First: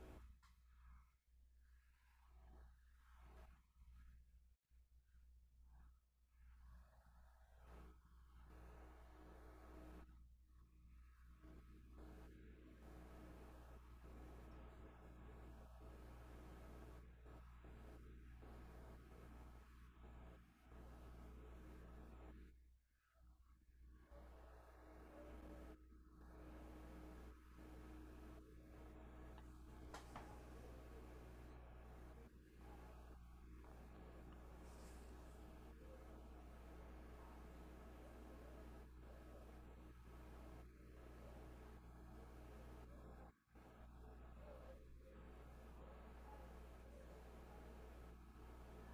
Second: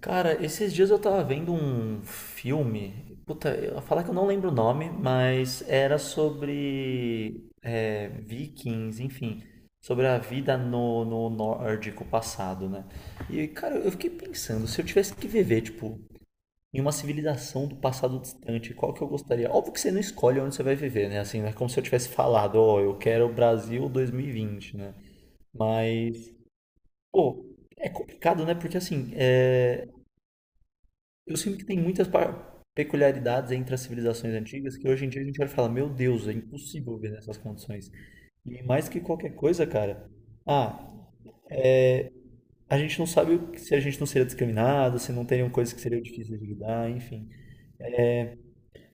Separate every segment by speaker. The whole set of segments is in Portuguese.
Speaker 1: Cara, esses dias eu tava vendo um filme. Puta, eu vou falar que eu não lembro o nome, mas era sobre vikings, enfim, sobre a vida no nórdico passado, né? E, cara, eu fiquei pensando, se eu tivesse que viver, tipo, em uma civilização do passado distante, qual que eu gostaria? Óbvio que você não escolhe onde você vai viver, né? Assim, não é como se eu tivesse falado, ó, eu quero o Brasil dois mil e vinte, né? Mas, pô, é complicado, né? Porque assim, eu sinto que tem muitas peculiaridades entre as civilizações antigas que hoje em dia a gente vai falar, meu Deus, é impossível viver nessas condições. E mais que qualquer coisa, cara, ah, a gente não sabe se a gente não seria discriminado, se não teriam coisas que seriam difíceis de lidar, enfim.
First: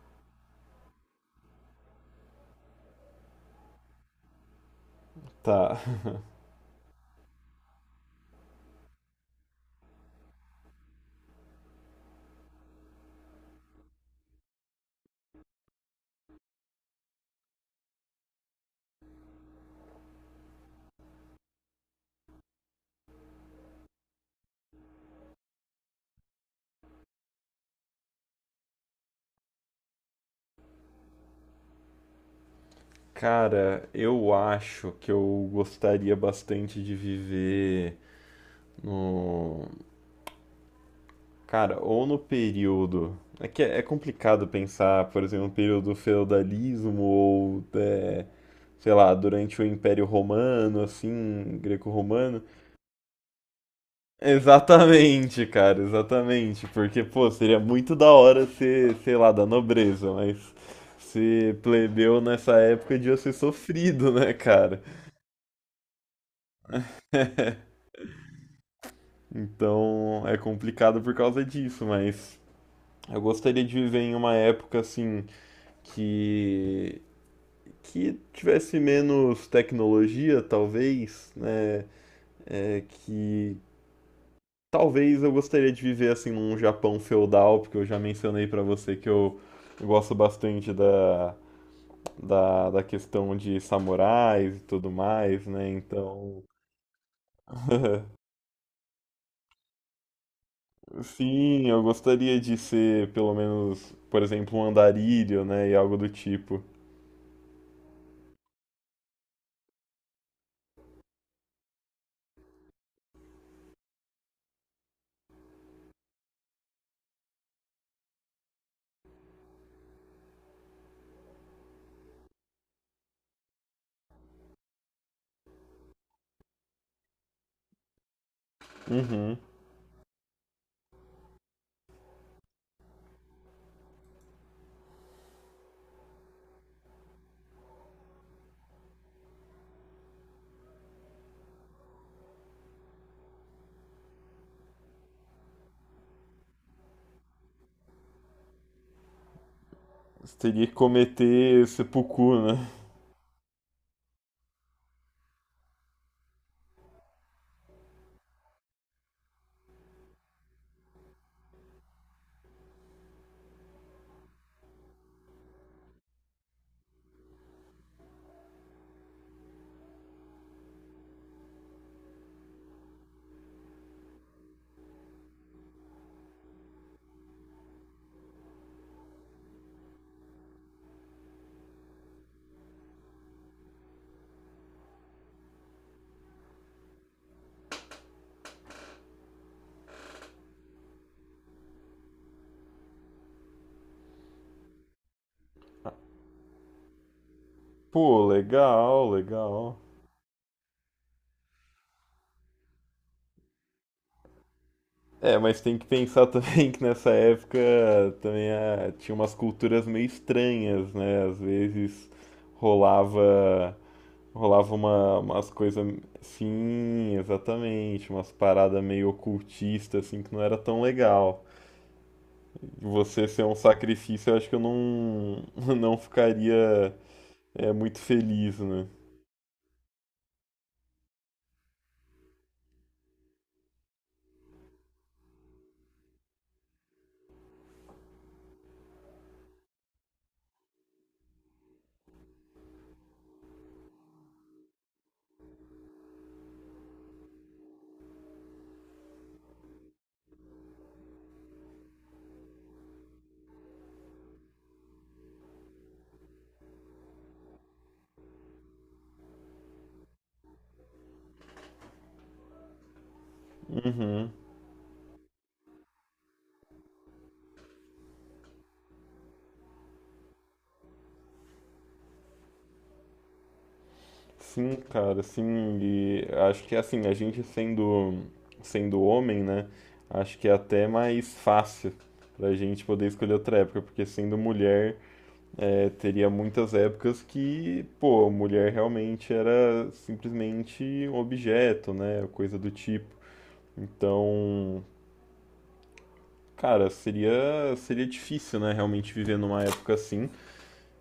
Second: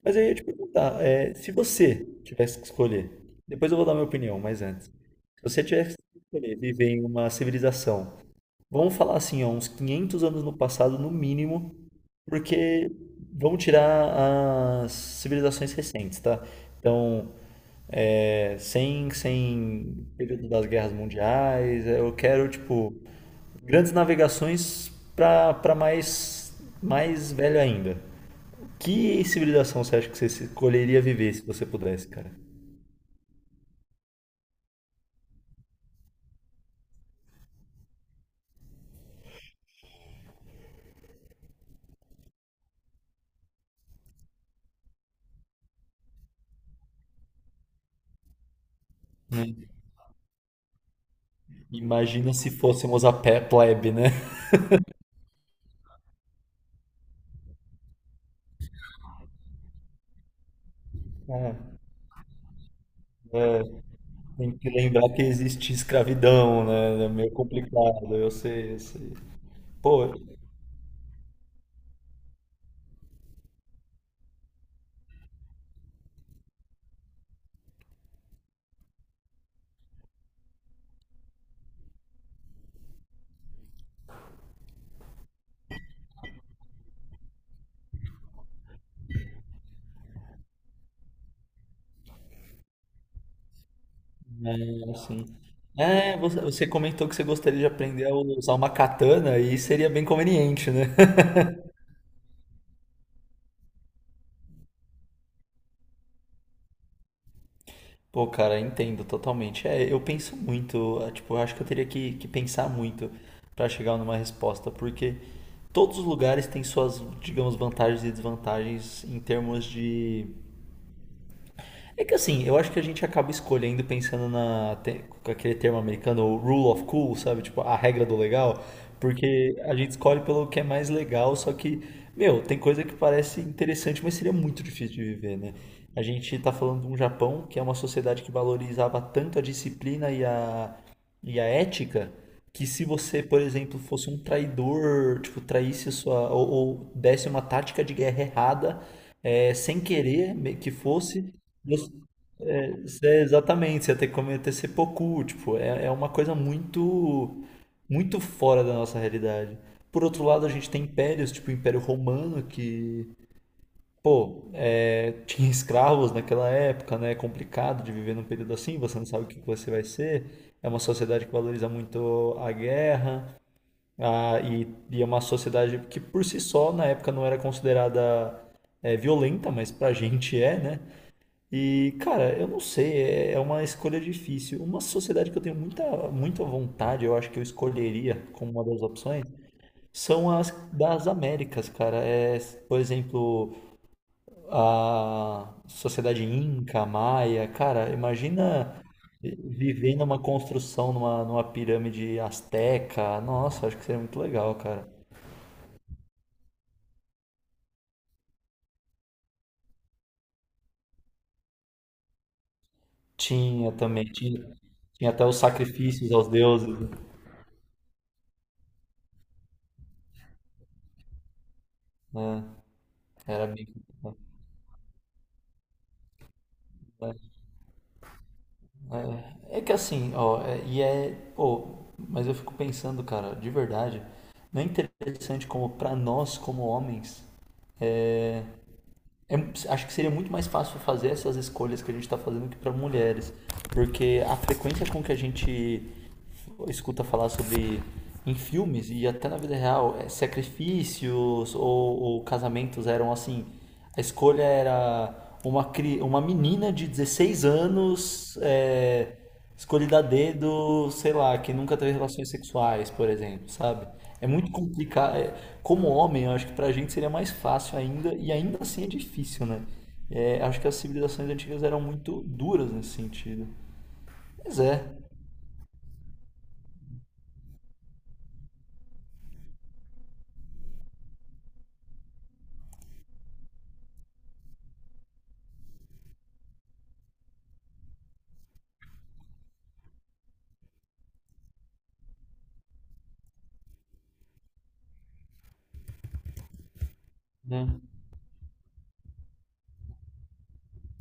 Speaker 1: Mas aí eu ia te perguntar, se você tivesse que escolher, depois eu vou dar minha opinião, mas antes, se você
Speaker 2: Tá.
Speaker 1: tivesse que escolher viver em uma civilização, vamos falar assim, ó, uns 500 anos no passado, no mínimo. Porque vamos tirar as civilizações recentes, tá? Então, sem período das guerras mundiais, eu quero, tipo, grandes navegações para mais, mais velho ainda. Que civilização você acha que você escolheria viver se você pudesse, cara?
Speaker 2: Cara, eu acho que eu gostaria bastante de viver no. Cara, ou no período. É que é complicado pensar, por exemplo, no período do feudalismo ou, é, sei lá,
Speaker 1: Né?
Speaker 2: durante o Império Romano, assim,
Speaker 1: Imagina
Speaker 2: greco-romano.
Speaker 1: se fôssemos a pé plebe, né?
Speaker 2: Exatamente, cara, exatamente. Porque, pô, seria muito da hora ser, sei lá, da nobreza, mas
Speaker 1: Ah,
Speaker 2: ser plebeu nessa época devia ser
Speaker 1: é,
Speaker 2: sofrido, né,
Speaker 1: tem que
Speaker 2: cara?
Speaker 1: lembrar que existe escravidão, né? É meio complicado, eu sei. Pô.
Speaker 2: Então é complicado por causa disso, mas eu gostaria de viver em uma época assim que que tivesse menos tecnologia, talvez, né? É, que talvez eu gostaria de viver assim num Japão feudal, porque eu já mencionei pra você que eu gosto bastante da, da questão de samurais e tudo
Speaker 1: Assim.
Speaker 2: mais, né?
Speaker 1: É,
Speaker 2: Então
Speaker 1: você comentou que você gostaria de aprender a usar uma katana e seria bem conveniente, né?
Speaker 2: sim, eu gostaria de ser pelo menos, por exemplo, um andarilho, né? E algo do tipo.
Speaker 1: Pô, cara, entendo totalmente. É, eu penso muito, é, tipo, eu acho que eu teria que pensar muito pra chegar numa resposta, porque todos os lugares têm suas, digamos, vantagens e desvantagens em termos de. É que assim, eu acho que a gente acaba escolhendo pensando com aquele termo americano, o rule of cool, sabe? Tipo, a regra do legal,
Speaker 2: Uhum.
Speaker 1: porque a gente escolhe pelo que é mais legal, só que, meu, tem coisa que parece interessante, mas seria muito difícil de viver, né? A gente tá falando de um Japão que é uma sociedade que valorizava tanto a disciplina e a ética, que se você, por exemplo, fosse um traidor, tipo, traísse a sua, ou desse uma tática de guerra errada, é, sem querer
Speaker 2: Você
Speaker 1: me-
Speaker 2: teria
Speaker 1: que
Speaker 2: que
Speaker 1: fosse,
Speaker 2: cometer seppuku, né?
Speaker 1: é, exatamente, você ia ter que cometer seppuku, tipo, é uma coisa muito muito fora da nossa realidade. Por outro lado, a gente tem impérios, tipo o Império Romano, que, pô, é, tinha escravos naquela época, né? É complicado de viver num período assim, você não sabe o que que você vai ser. É uma sociedade que valoriza muito a guerra, e é uma sociedade que, por si só, na época não era considerada violenta, mas pra gente é, né? E, cara, eu não sei, é uma escolha difícil. Uma sociedade que eu tenho muita, muita vontade, eu acho que eu escolheria como uma das opções, são as das Américas, cara. É, por exemplo, a sociedade Inca, Maia. Cara,
Speaker 2: Pô,
Speaker 1: imagina
Speaker 2: legal, legal.
Speaker 1: viver numa construção, numa pirâmide asteca. Nossa, acho que seria muito legal, cara.
Speaker 2: É, mas tem que pensar também que nessa época também tinha umas culturas meio estranhas, né? Às vezes
Speaker 1: Tinha
Speaker 2: rolava,
Speaker 1: também,
Speaker 2: rolava
Speaker 1: tinha
Speaker 2: uma,
Speaker 1: até os
Speaker 2: umas coisas.
Speaker 1: sacrifícios aos deuses,
Speaker 2: Sim, exatamente. Umas paradas meio ocultistas, assim, que não era tão legal.
Speaker 1: né?
Speaker 2: Você ser
Speaker 1: Era
Speaker 2: um
Speaker 1: bem.
Speaker 2: sacrifício, eu acho que eu não, não ficaria é, muito feliz, né?
Speaker 1: É é que assim, ó, é- e é, pô, mas eu fico pensando, cara, de verdade, não é interessante como pra nós, como homens, é- é, acho que seria muito mais fácil fazer essas escolhas que a gente tá fazendo que pra mulheres, porque a frequência com que a gente escuta falar sobre em filmes e até na vida real, sacrifícios ou casamentos eram assim, a escolha era uma menina de 16 anos, é, escolhida a dedo, sei lá, que nunca teve relações sexuais, por exemplo, sabe? É
Speaker 2: Uhum.
Speaker 1: muito complicado. Como homem, eu acho que pra gente seria mais fácil ainda, e ainda assim é difícil, né? É, acho que as civilizações antigas eram muito duras nesse sentido. Mas
Speaker 2: Sim,
Speaker 1: é,
Speaker 2: cara, sim. E acho que assim, a gente sendo homem, né? Acho que é até mais fácil pra gente poder escolher outra época, porque sendo mulher, é, teria muitas épocas que, pô, mulher realmente era simplesmente um objeto, né? Coisa do tipo. Então, cara,
Speaker 1: né?
Speaker 2: seria difícil, né, realmente viver numa época assim.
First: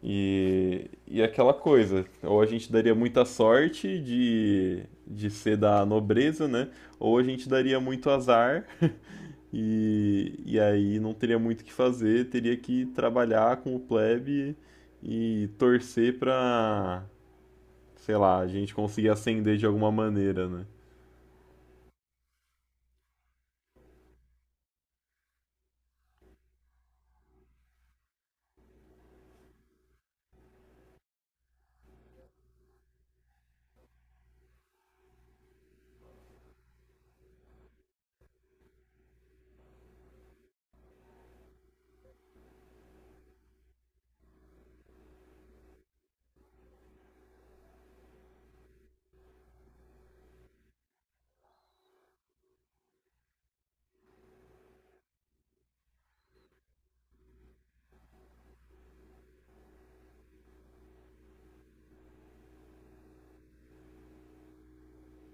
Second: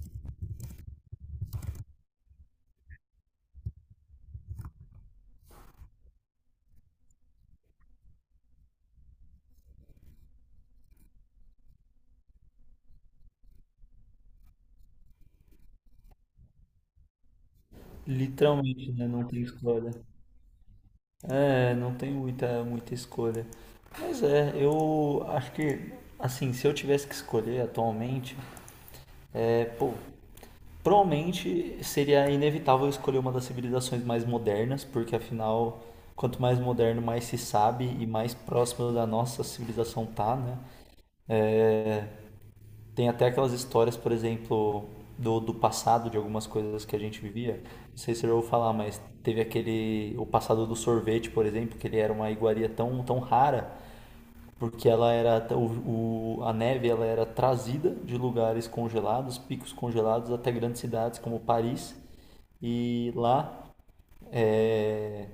Speaker 2: E aquela coisa, ou a gente daria muita sorte de ser da nobreza, né? Ou a gente daria muito azar e aí não teria muito o que fazer, teria que trabalhar com o plebe e torcer pra, sei lá, a gente
Speaker 1: Literalmente, né?
Speaker 2: conseguir
Speaker 1: Não tem
Speaker 2: ascender de
Speaker 1: escolha.
Speaker 2: alguma maneira, né?
Speaker 1: É, não tem muita, muita escolha. Mas é, eu acho que, assim, se eu tivesse que escolher atualmente, é, pô, provavelmente seria inevitável escolher uma das civilizações mais modernas, porque afinal, quanto mais moderno, mais se sabe e mais próximo da nossa civilização tá, né? É, tem até aquelas histórias, por exemplo, do passado, de algumas coisas que a gente vivia. Não sei se você já ouviu falar, mas teve aquele. O passado do sorvete, por exemplo, que ele era uma iguaria tão, tão rara porque ela era a neve, ela era trazida de lugares congelados, picos congelados até grandes cidades como Paris, e lá, é,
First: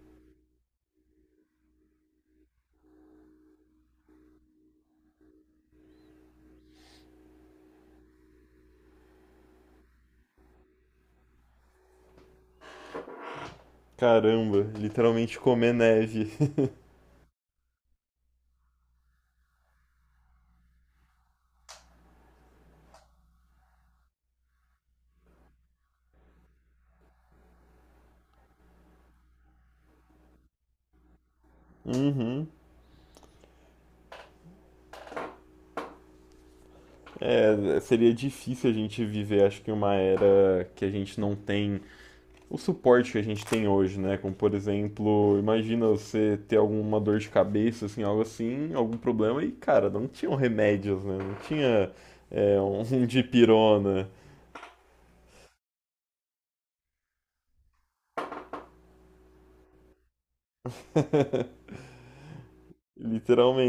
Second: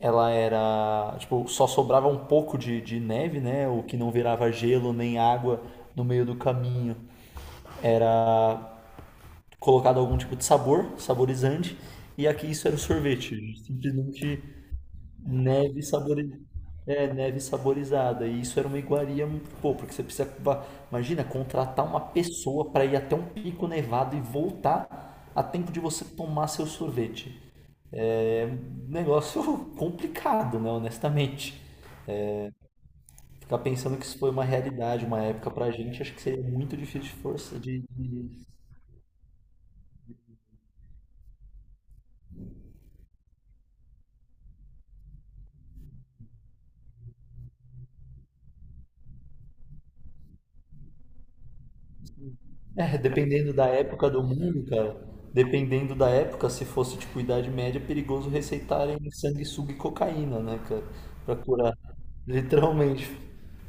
Speaker 1: ela era tipo só sobrava um pouco de neve, né? O que não virava gelo nem água no meio do caminho era colocado algum tipo de sabor, saborizante, e aqui isso era o sorvete, simplesmente
Speaker 2: Caramba, literalmente comer
Speaker 1: neve sabor.
Speaker 2: neve.
Speaker 1: É, neve saborizada. E isso era uma iguaria, pô, porque você precisa, imagina, contratar uma pessoa para ir até um pico nevado e voltar a tempo de você tomar seu sorvete. Negócio complicado, né, honestamente.
Speaker 2: Uhum.
Speaker 1: Ficar pensando que isso foi uma realidade, uma época pra gente, acho que seria muito difícil de força
Speaker 2: É, seria
Speaker 1: de.
Speaker 2: difícil a gente viver, acho que uma era que a gente não tem o suporte que a gente tem hoje, né? Como, por exemplo, imagina você ter alguma dor de cabeça, assim, algo assim, algum problema, e, cara, não tinham remédios, né? Não tinha, é, um
Speaker 1: É, dependendo da época
Speaker 2: dipirona,
Speaker 1: do mundo, cara. Dependendo da época, se fosse tipo Idade Média, é perigoso receitarem sanguessuga e cocaína, né, cara? Pra curar. Literalmente.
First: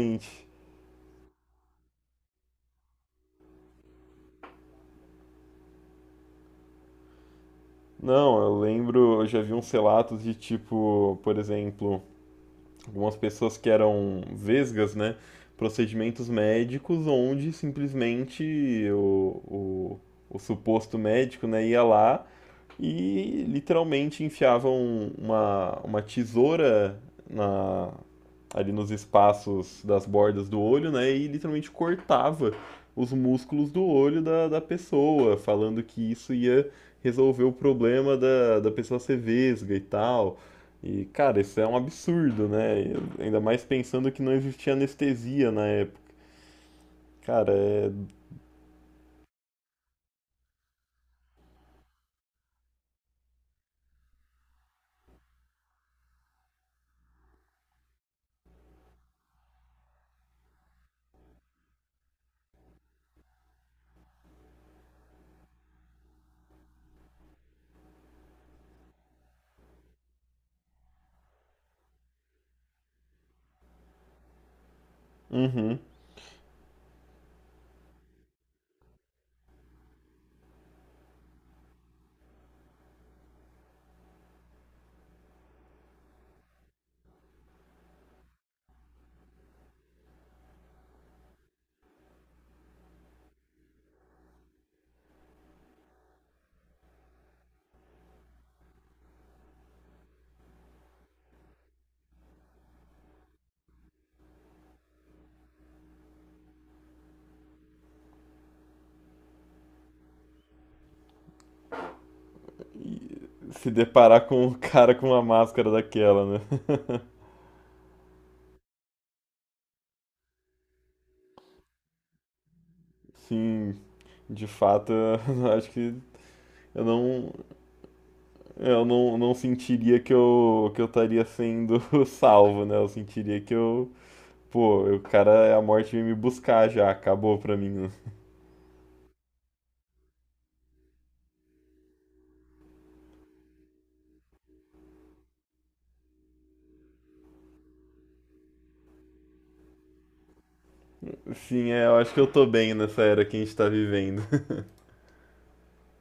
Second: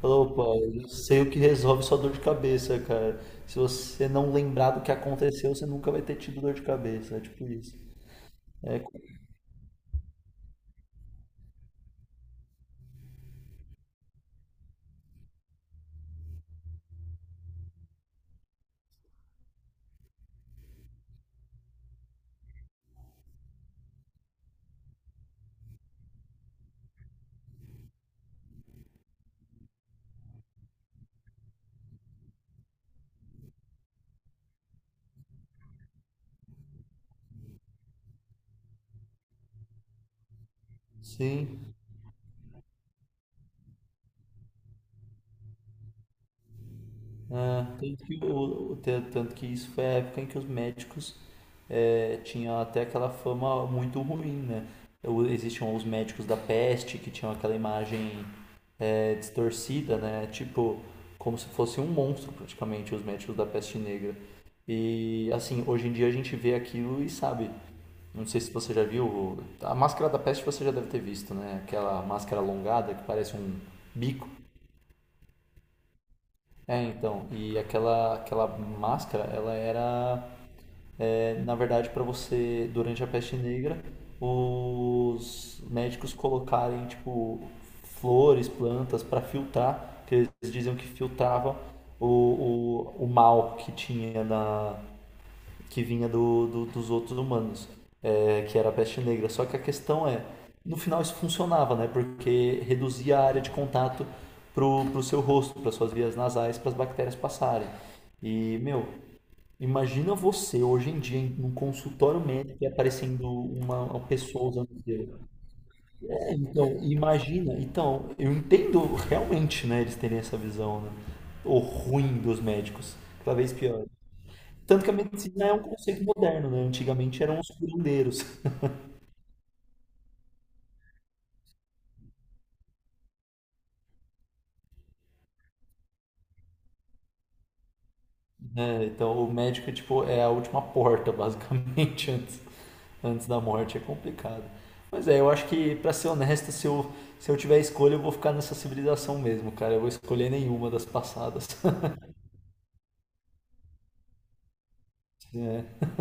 Speaker 1: Falou, opa, eu sei o que resolve sua dor de cabeça, cara. Se você não lembrar do que aconteceu, você nunca vai ter tido dor de cabeça. É tipo isso.
Speaker 2: Não, eu
Speaker 1: É,
Speaker 2: lembro, eu já vi uns relatos de tipo, por exemplo, algumas pessoas que eram vesgas, né? Procedimentos médicos onde simplesmente o suposto médico, né, ia lá e literalmente enfiavam uma tesoura na, ali nos espaços das bordas do olho, né? E literalmente cortava os músculos do olho da, da pessoa, falando que isso ia resolver o problema da, da pessoa ser vesga e tal. E, cara, isso é
Speaker 1: sim.
Speaker 2: um absurdo, né? Ainda mais pensando que não existia anestesia na época. Cara,
Speaker 1: Ah,
Speaker 2: é.
Speaker 1: tanto que, tanto que isso foi a época em que os médicos tinham até aquela fama muito ruim, né? Existiam os médicos da peste que tinham aquela imagem distorcida, né? Tipo, como se fosse um monstro praticamente, os médicos da peste negra. E assim, hoje em dia a gente vê aquilo e sabe. Não sei se você já viu, a máscara da peste você já deve ter visto, né? Aquela máscara alongada que parece um bico.
Speaker 2: Uhum.
Speaker 1: É, então, aquela máscara, ela era, é, na verdade, para você, durante a peste negra, os médicos colocarem, tipo, flores, plantas para filtrar, que eles diziam que filtravam o mal que tinha na, que vinha dos outros humanos, é, que era a peste negra. Só que a questão é, no final isso funcionava, né? Porque reduzia a área de contato pro seu rosto, para suas vias nasais, para as bactérias passarem. E, meu, imagina você hoje em dia num consultório médico e
Speaker 2: E
Speaker 1: aparecendo
Speaker 2: se
Speaker 1: uma
Speaker 2: deparar com
Speaker 1: pessoa
Speaker 2: o
Speaker 1: usando
Speaker 2: cara
Speaker 1: gel.
Speaker 2: com uma máscara
Speaker 1: É,
Speaker 2: daquela, né?
Speaker 1: então, imagina. Então, eu entendo realmente, né, eles terem essa visão, né? O ruim dos médicos, cada vez
Speaker 2: Sim,
Speaker 1: pior.
Speaker 2: de
Speaker 1: Tanto que
Speaker 2: fato,
Speaker 1: a medicina
Speaker 2: eu
Speaker 1: é um
Speaker 2: acho que
Speaker 1: conceito moderno, né?
Speaker 2: eu
Speaker 1: Antigamente
Speaker 2: não,
Speaker 1: eram os curandeiros,
Speaker 2: eu não, não sentiria que eu estaria sendo salvo, né? Eu sentiria que eu, pô, o cara, a morte veio me buscar já, acabou pra mim. Né?
Speaker 1: né? Então o médico é, tipo, é a última porta, basicamente, antes, antes da morte. É complicado. Mas é, eu acho que, pra ser honesto, se eu tiver escolha, eu vou ficar nessa civilização mesmo, cara. Eu vou escolher nenhuma das passadas.
Speaker 2: Sim, é, eu acho que eu tô bem nessa era que a gente tá vivendo.
Speaker 1: É.